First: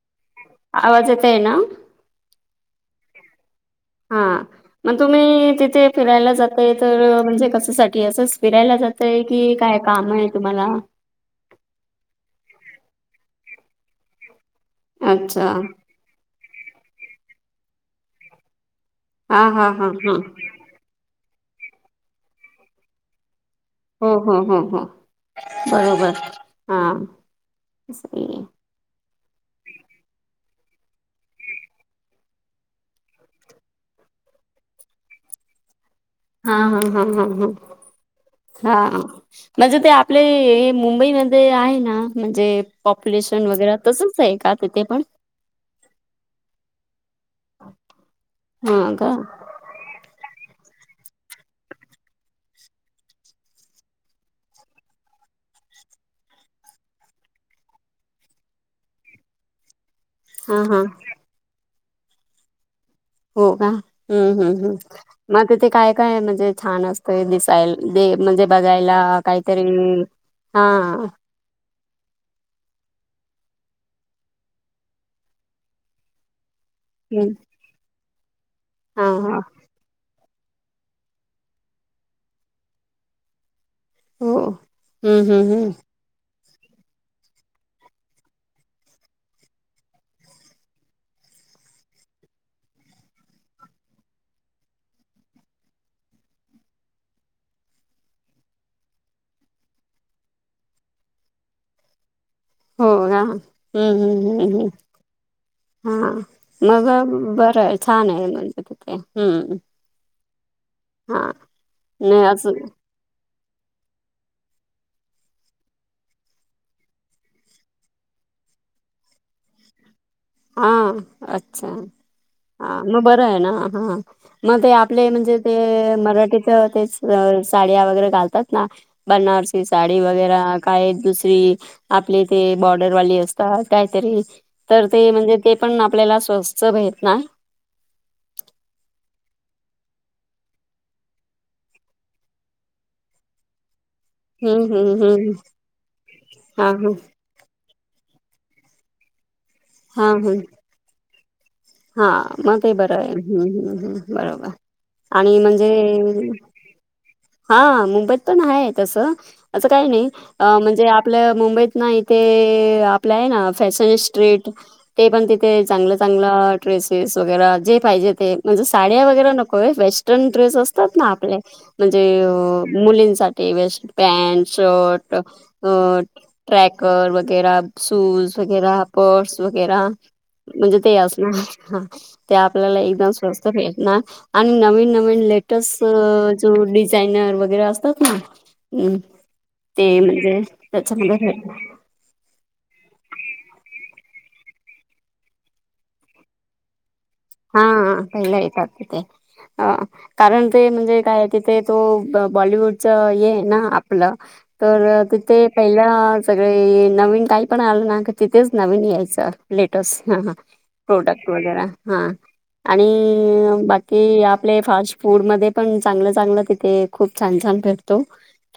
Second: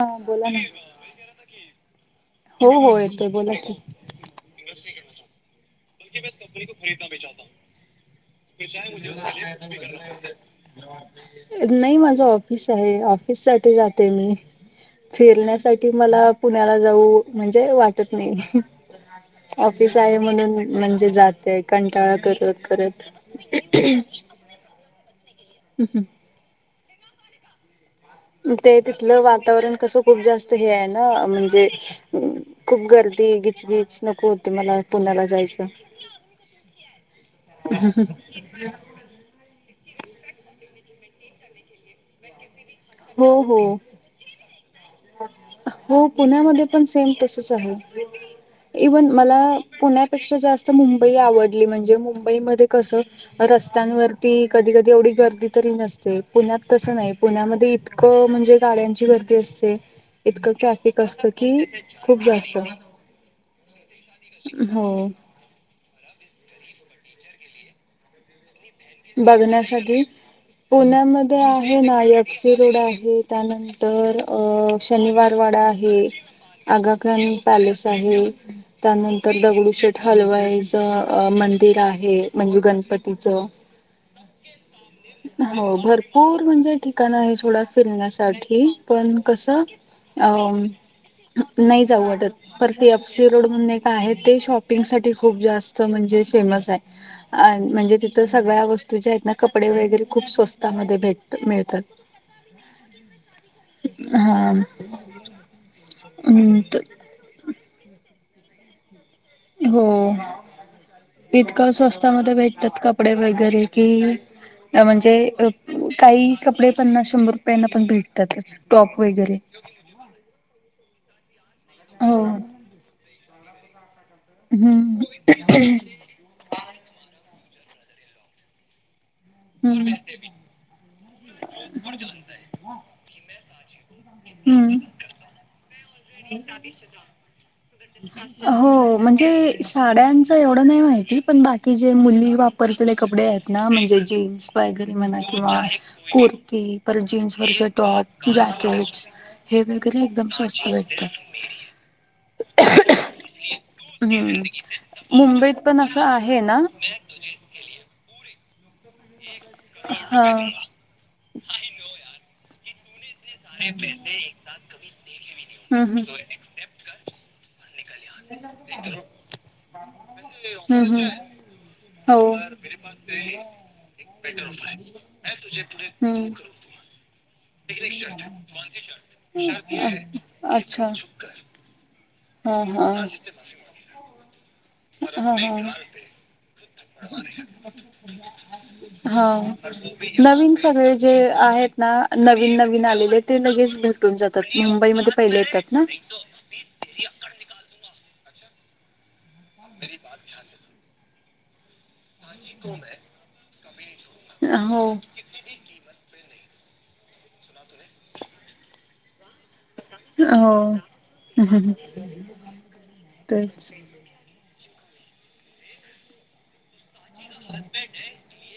हा बोला ना. आवाज येतय ना? हो हो येतोय बोला की. हा मग तुम्ही तिथे फिरायला जातय तर म्हणजे कशासाठी असंच फिरायला जातय की काय काम आहे तुम्हाला? नाही माझ ऑफिस आहे ऑफिस साठी जाते मी. अच्छा. फिरण्यासाठी मला पुण्याला जाऊ म्हणजे वाटत नाही. हा हा हा ऑफिस हा. आहे म्हणून म्हणजे जाते कंटाळा करत करत. हो हो हो हो बरोबर हा. ते तिथलं वातावरण कस खूप जास्त हे आहे ना म्हणजे खूप गर्दी गिचगिच नको होती मला पुण्याला जायचं. हा हा हा हा हा. हा म्हणजे ते आपले मुंबई मध्ये आहे ना म्हणजे हो पॉप्युलेशन हो वगैरे तसंच आहे का तिथे पण हो पुण्यामध्ये पण सेम तस आहे. हा इव्हन का? मला पुण्यात पेक्षा जास्त मुंबई आवडली, म्हणजे मुंबईमध्ये कसं रस्त्यांवरती कधी कधी एवढी गर्दी तरी नसते. पुण्यात तसं नाही पुण्यामध्ये इत कं म्हणजे गाड्यांची गर्दी असते, इतकं हा हा. ट्रॅफिक असतं की खूप जास्त. होका, हम्म हम्म हम्म. हो मग तिथे काय काय म्हणजे छान असतंय दिसायल दे म्हणजे बघायला कायतरी बघण्यासाठी हां. पुण्यामध्ये आहे ना एफ सी रोड आहे, त्यानं तर अ शनिवार वाडा आहे. आगाखनी हम्म पॅलेस आहे, हा हा त्यानंतर दगडू शेट हलवाईचं मंदिर आहे, म्हणजे गणपतीचं. हो हम्म हम्म [unintelligible] हो हम्म भर पूर म्हणजे ठिकाण आहे सोडा फिरण्यासाठी, पण कसं अ नाही जाऊ वाटत. पर ते एफसी रोड म्हणून एक आहे, ते शॉपिंगसाठी खूप जास्त म्हणजे फेमस आहे. अन म्हणजे तिथं सगळ्या वस् तू ज्या आहेत ना, कपडे वगैरे खूप स्वस्तामध्ये भेटतं मिळतात. होना अं ह ह हा ह. हां हम्म मग बरं आहे छान आहे म्हणजे तिथे, हं. होना इतका नाही स्वस्थमध्ये असं भेटतात कपडे वगैरे की म्हणजे काही कपडे पन्नास शंभर रुपयांना पण भेटतातच टॉप वगैरे. हां अच्छा, हो. हा मग बरं आहे ना. हा मग ते आपले हम्म म्हणजे ते हम्म मराठीचं तेच साड्या वगैरे घालतात ना, बनार सी साडी वगैरा काय दुसरी आपले ते बॉर्डरवाली असतात कायतरी. हम्म. ते म्हणजे तेपण आपल्याला स्वस्त भेटना. [inaudible] हो म्हणजे साड्यांचं एवढं नाही माहिती, पण बाकी जे मुली वापरलेले कपडे आहेत न म्हणजे जीन्स [unintelligible] हम्म हम्म म्हणा हम्म किंवा कुर्ती हा हा पर जीन्स वरचं टॉप, जॅकेट्स वगैरे हा एकदम हा स्वस्त भेटतात. [unintelligible] हा मग हे बरं आहे, हम्म हम्म. बरोबर का आणि मुंबईत म्हणजे पण असं आहे ना हा मुंबईतपण आहे तसं, असं काही नाही हा अ म्हणजे आ पल्या मुंबईत नाही येथे आ पलं आहेना फॅशन स्ट्रीट. ते पण तिथे चांगलं हम्म हम्म चांगलं ड्रेसेस वगैरा जे पाहिजे ते म्हणजे साड्या वगैरे नकोय, वेस्टर्न ड्रेस हम्म असतात ना हम्म आपले म्हणजे हो. मुलींसा ते वेस्ट पॅन्ट, शर्ट अं ट्रॅक कर वगैरा, शूज वगैरा, पर्स वगैरा हम्म. म्हणजे अच्छा. ते असणार आहे. हां ते हा आपल्याला हा. एकदम स्वस्त भेटना आणि नवीन नवीन हा हा. लेटेस् ट डिझायनर वगैरे असतात ना हां ते म्हणजे नवीन सगळे जे त्याच्यामध्ये आहेत ना नवीन नवीन आलेले ते लगेच भेटून जातात, मुंबईमध्ये पहिले येतात ना. हां पहिला येतात तिथे. कारण ते म्हणजे काय तिथे तो बॉलिवूडचं हे आहे ना आपलं अच्छा हो तर ते पहिला सगळे नवीन काहीपण आलं ना, का तिथेच नवीन यायचं. लेटस् ह ह, हो प्रोडक्ट वगैरा हा आणि तेच. बा कि आपले फास्ट फूड मध्ये पण चांगलं चांगलं तिथे. खूप छान छान फेरतो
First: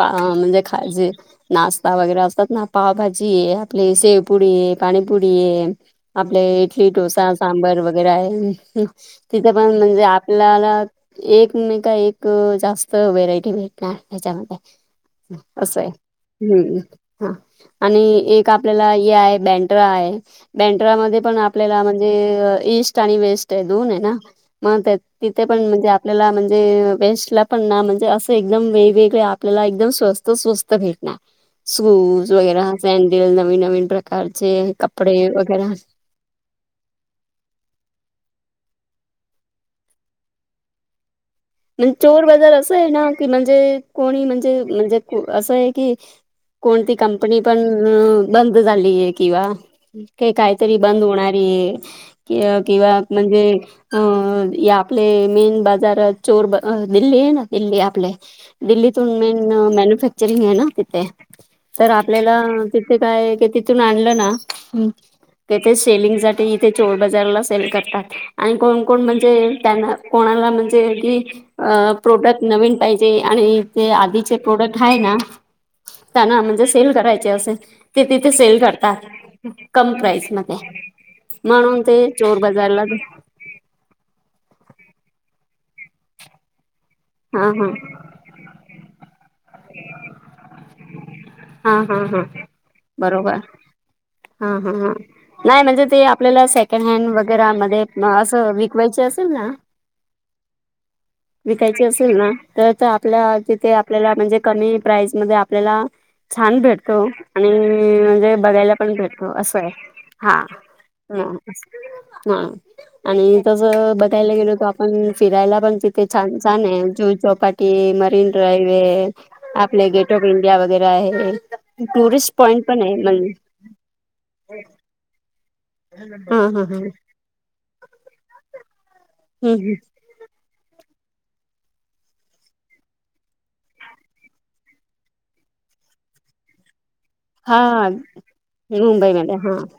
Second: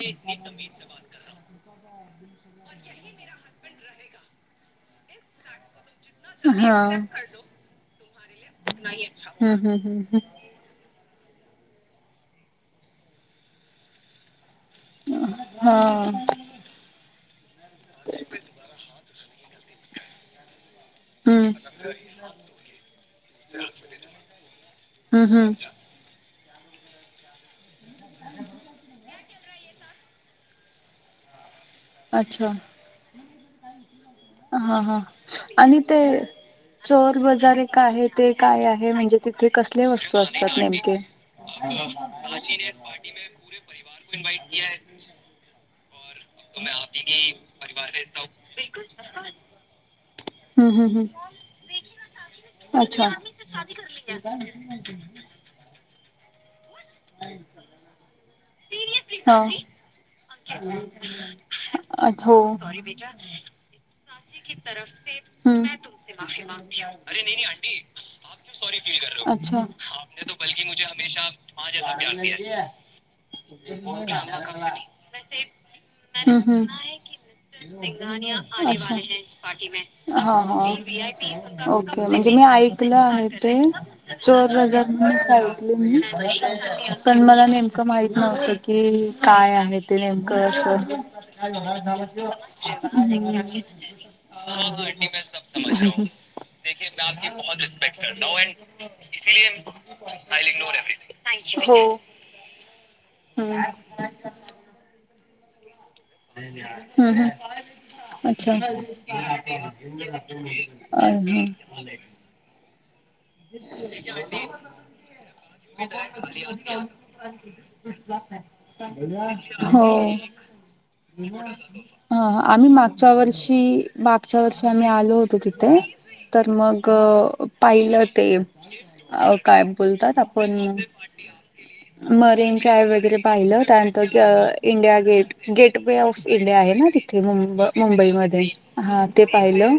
म्हणजे खाजे. नाश्ता वगैरे असतात ना पावभाजी आहे आपली शेवपुडी आहे पाणीपुडी आहे. आपले हा. इटली टोसा सांबर वगैरे आहे तिथं हम्म पण म्हणजे हम्म आप ला एक मे का एक जास्त व्हेरायटी भेटणार त्याच्यामध्ये. हम्म असं आहे. हा. हम्म हा आणि एक आपल्याला हे आहे बँड्रा आहे. बेंट्रा मध्ये पण हम्म आपल्याला म्हणजे इईस्ट. ईस्ट आणि वेस्ट दोन हे ना मग हम्म तिथे हम्म पण म्हणजे आपल्याला म्हणजे वेस्ट ला पण म्हणजे असं एकदम वेगवेगळे आपल्याला एकदम स्वस्त स्वस्त भेटणार. शूज अच्छा वगैर सॅडल नवीन नवीन प्रकारचे हा हा कपडे वगैरे. आणि ते चोर बाजार एक आहे ते काय आहे म्हणजे तिथे कसले वस्तू असतात नेमके. म्हण चोर बाजार असं आहे ना की म्हणजे कोणी म्हणजे म्हणजे असं आहे की. कोणती कंपनी पण बंद झालीय किंवा हम्म काहीतरी हम्म बंद हम्म होणार आहे. किंवा अच्छा म्हणजे अ आपले मेन बाजार चोर ब अ दिल्ली आहे ना दिल्ली आपले दिल्लीतून हा मेन मॅन्युफॅक्चरिंग आहे ना तिथे. तर अ हो आपल्याला तिथे काय तिथून आणलं हम्म नाथे शेलिंग साठी. ते चोर बाजारला सेल करतात आणि कोण कोण म्हणजे अच्छा त्यांना कोणाला म्हणजे की. अ प्रोडक्ट नवीन पाहिजे आणि ते आधीचे प्रोडक्ट आहे ना. त्यांना हम्म म्हणजे सेल करायचे असे ते तिथे सेल अच्छा करतात. कम प्राईस हा मध्ये हा. म्हणून ओके ते म्हणजे चोर मी बाजारला ऐकलं आहे ते. चोर बाजार मुळे सांगितलं मी. पण मला हा हा नेमकं माहित नव्हतं की काय आहे ते नेमकं असं. हा हम्म. हा हा बरोबर हा ह ह नाही म्हणजे ते आपल्याला सेकंड हँड वगैरे मध्ये असं विक [unintelligible] असेल ना तर आपल्या हम्म तिथे आपल्याला म्हणजे कमी प्राईज मध्ये आपल्याला छान भेटतो हम्म आणि हम्म म्हणजे अच्छा बघायला पण भेटतो असं आहे हा. अ हा आणि तस बघायला गेलोत आपण फिरायला पण तिथे छान छान आहे जुहू चौपाटी मरीन ड्राईव्ह आहे, हो. आपले गेट ऑफ इंडिया वगैरे आहे ह टुरिस्ट पॉइंट आम्ही पण आहे मागच्या म्हण वर्षि मागच्या वर्षी आम्ही आलो होतो तिथे हा तर हा हा मग हम्म पाहिलं ते काय हम्म बोलतात आपण [inaudible] मरीन ड्राईव्ह वगैरे पाहिलं त्यानंतर India gate gateway of India आहे ना तिथे. ते हा मुंब मुंबईमध्ये हा ते मुंबईमध्ये हा पाहिलं.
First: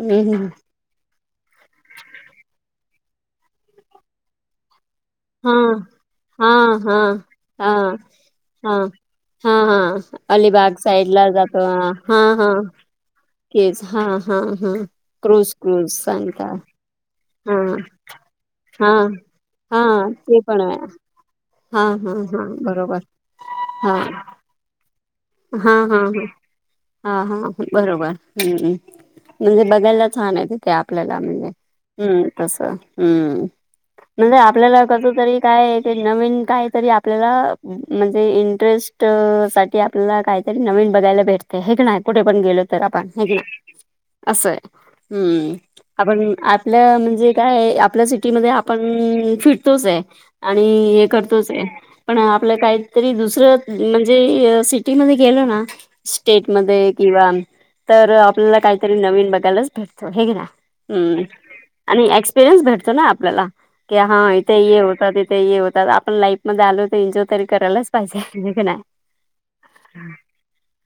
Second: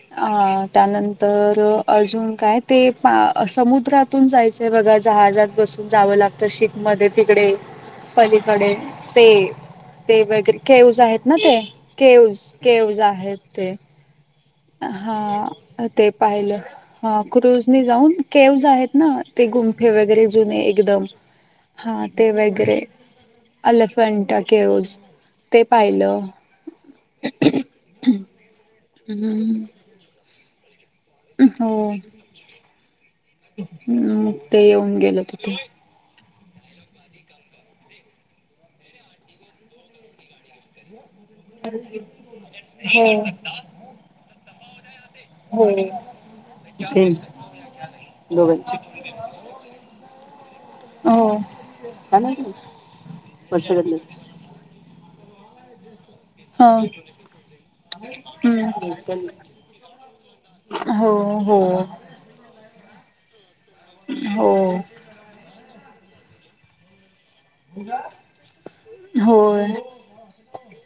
हम्म हम्म त्यानंतर अजून काय ते समुद्रात तून जायचंय बघा जहाजात हा बसून जावं लागतं हा शिप हा मध्ये तिकडे. हा पलीकडे हा ते हा हा ते वगैरे अलिबाग केवज साईड आहेत ला ना ते जातो हा केवज हा केवज आहेत. ते केच हा हा हा क्रूज क्रूज ते सांगता पाहिलं ह. हा क्रुझ ने जाऊन केव्हस हा आहेत ना ते हा गुंठे वगैरे ते पण जुने आहे एकदम हा ते वगैरे हा अलिफंट केवज ते हा हा ह पाहिलं. हा हा बरोबर् हम्म म्हणजे बघायला छान आहे ते. ते आपल्याला म्हणजे हो हम्म तस हम्म. हम्म म्हणजे ते आपल्याला येऊन कसं गेलं तरी तिथे काय ते नवीन काहीतरी आपल्याला म्हणजे इंटरेस्ट साठी आ पल्याला नवीन काहीतरी बघायला भेटतं हाय का नाय, कुठे पण गेलो तरी आपण हो हाय का ना? असं हाय, हम्म. हो आपण आपल्या म्हणजे काय आपल्या सिटीमध्ये आपण फिरतोच हाय. आणि हे हो करतोच पण आपलं काहीतरी दुसरं म्हणजे हे सिटीमध्ये गेलो ना ह स्टेटमध्ये किंवा तर आपल्याला नवीन हम्म काहीतरी बघायलाच भेटतं. हाय का ना? हो हम्म. हो. [unintelligible] भेटतो ना आपल्याला. की हां हो इथं हे होतं, तिथे हे होतात ‌. आपलं लाईफ मध्ये आलो तर एन्जॉय तरी करायलाच पाहिजे, होय का नाही? होय.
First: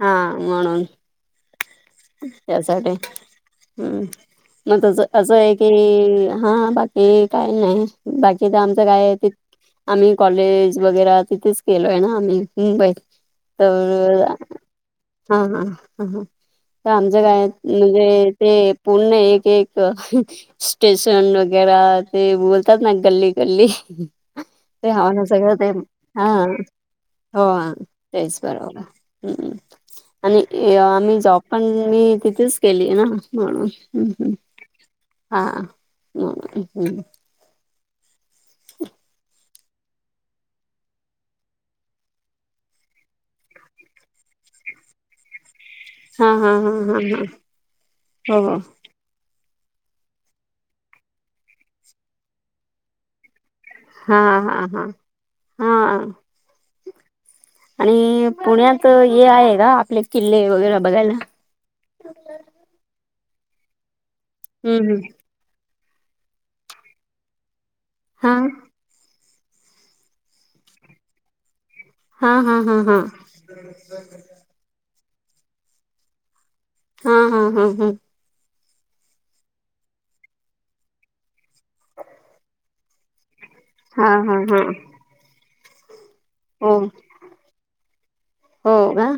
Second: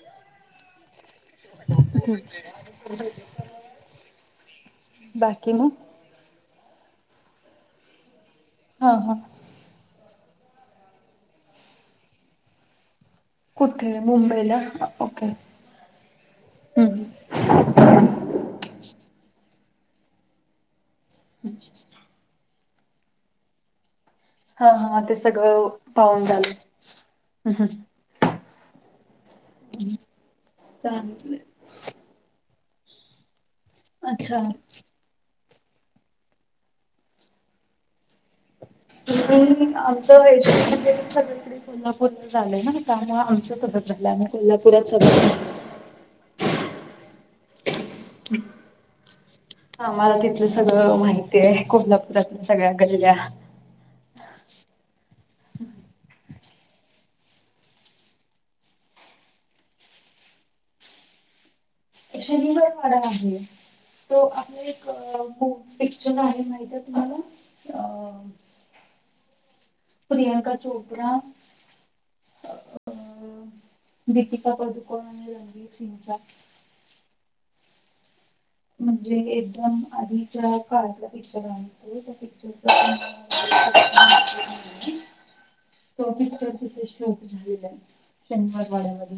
हां म्हणून त्यासाठी. हम्म मग तसं असं बाकी आहे मग की, हा बाकी काय नाय. बाकीच आमचं हा काय हा हाय ति आम्ही कॉलेज वगैरा तिथेच केलोय ना आम्ही मुंबईत. कुठे तर मुंबईला ओके हांं हां हां हां तर हम्म आमच्या काय म्हणजे ते पूर्ण एक एक स्टेशन वगैरा ते बोलतात ना गल्ली गल्ली. हा ते हा हाव ना सगळं ते, पाहून हा झालं हो हां. तेच बरोबर हा हं आणि आम्ही चांगलं जॉबपण मी तिथेच केलीये ना म्हणून. अच्छा. हां [unintelligible] हम्म. तुम्ही आमचं एज्युकेशन केलं सगळीकडे. मी कोल्हापूरला चालोय ना आता, आमचं कसं झालं आम्ही कोल्हापुरात सगळं हा हा हा हा हा हो हो. आम्हाला तिथलं सगळं माहिती आहे, कोल्हापुरातल्या सगळ्या गल्ल्या. हां हां हां हां. आणि पुण्यात हे आहे का आपले किल्ले वगैरे बघायला? ते शनिवार वाडा आहे तो आ हं हं. हो बिच्छू गाना माहित हाय तुम्हाला? अ हां. प्रियंका चोप्रा. हा हा हा हा. का पदुकोण आणि रणदीप सिंगचा. हा हा हा हम्म. म्हणजे एकदम आधीच्या काढला पिक्चर आणि ते ते पिक्चरचं [inaudible] हा हा हा. [unintelligible] तर हो तिथे शो झालेले आहेत शनिवार हो का वाड्यामध्ये,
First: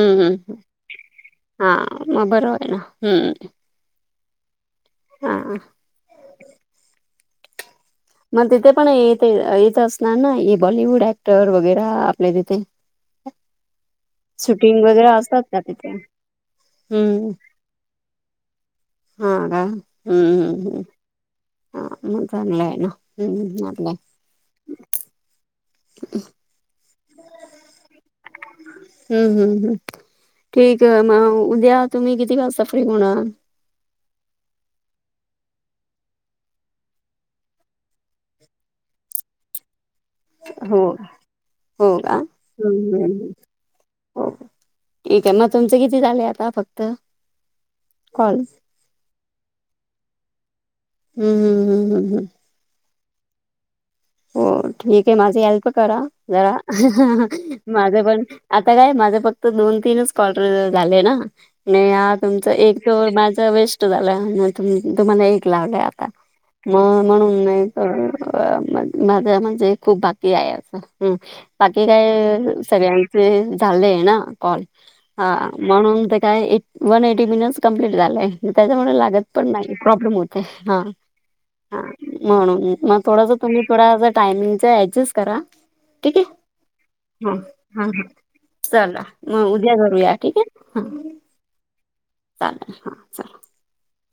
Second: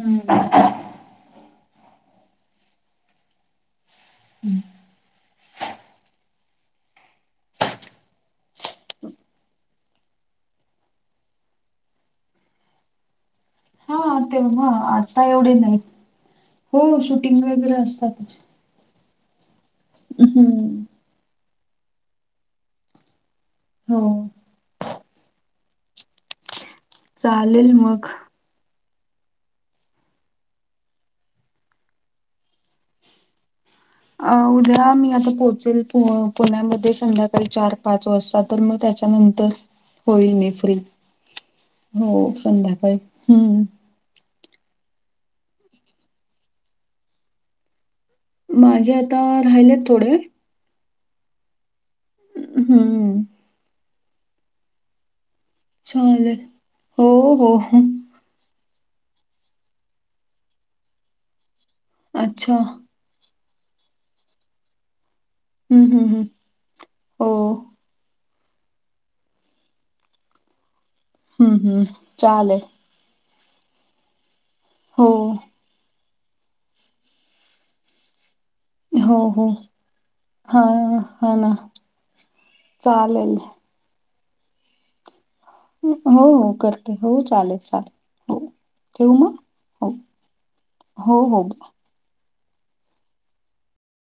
हम्म. हां मग बरो आहे ना, हम्म. अं. हा ह मग तिथे पण इथे येथ असणार ना बॉलिवूड ऍक्टर वगैर आपले तिथे. हा तेव्हा शूटिंग हा वगैरे आता असतात एवढे का नाही तिथे हो हम्म शूटिंग वगैरे असतातच. हा काय हम्म हम्म हम्म ह मण चागंलाथ तो हम्मम् हो ह. चालेल मग हम्म. हम्म. ठीक आहे मग उद्या तुम्ही किती वाजता फ्री होणार? अ उद्या मी आता पोहोचेल पु पुण्यामध्ये संध्याकाळी चार पाच वाजता. तर मग त्याच्यानंतर होईल मी फ्री हो हो संध्याकाळी हम्म. हो ठीक आहे मग तुमचं किती झाले आता फक्त कॉल. माझे आता राहिलेत थोडे. हम्म हम् हम. हम्म. हो ठीक आहे माझी हेल्प करा चालेल जरा हो हो हो माझ पण आता काय माझे फक्त दोन तीनच कॉ्ल झाले ना नाही आह तुमच अच्छा एक हम्म तो माझा वेस्ट झाला मग तुम्हाला एक लावलंय हम्म आता हम्म मग हो म्हणून मग तर माझ म्हणजे खूप बाकी आहे असं. हम हम्म हम्म बाकी काय चालेल सगळ्यांचे चालय ना कॉल हो हा म्हणून ते काय वन एटी मिनिटस कमप्लीट झालंय. त्याच्यामुळे हो लागत हो पण नाही प्रॉब्लेम होते हा. हा म्हणून मग थोडस चालेल तुम्ही थोड टाइमिंगचा ऍडजस्ट करा. हो ठीक आहे हो करते हो ह चालेल हा चालेल हा. हो चला ठेवू मग उद्या हो करूया ठीक आहे. हो. हो. चालतंय हा चला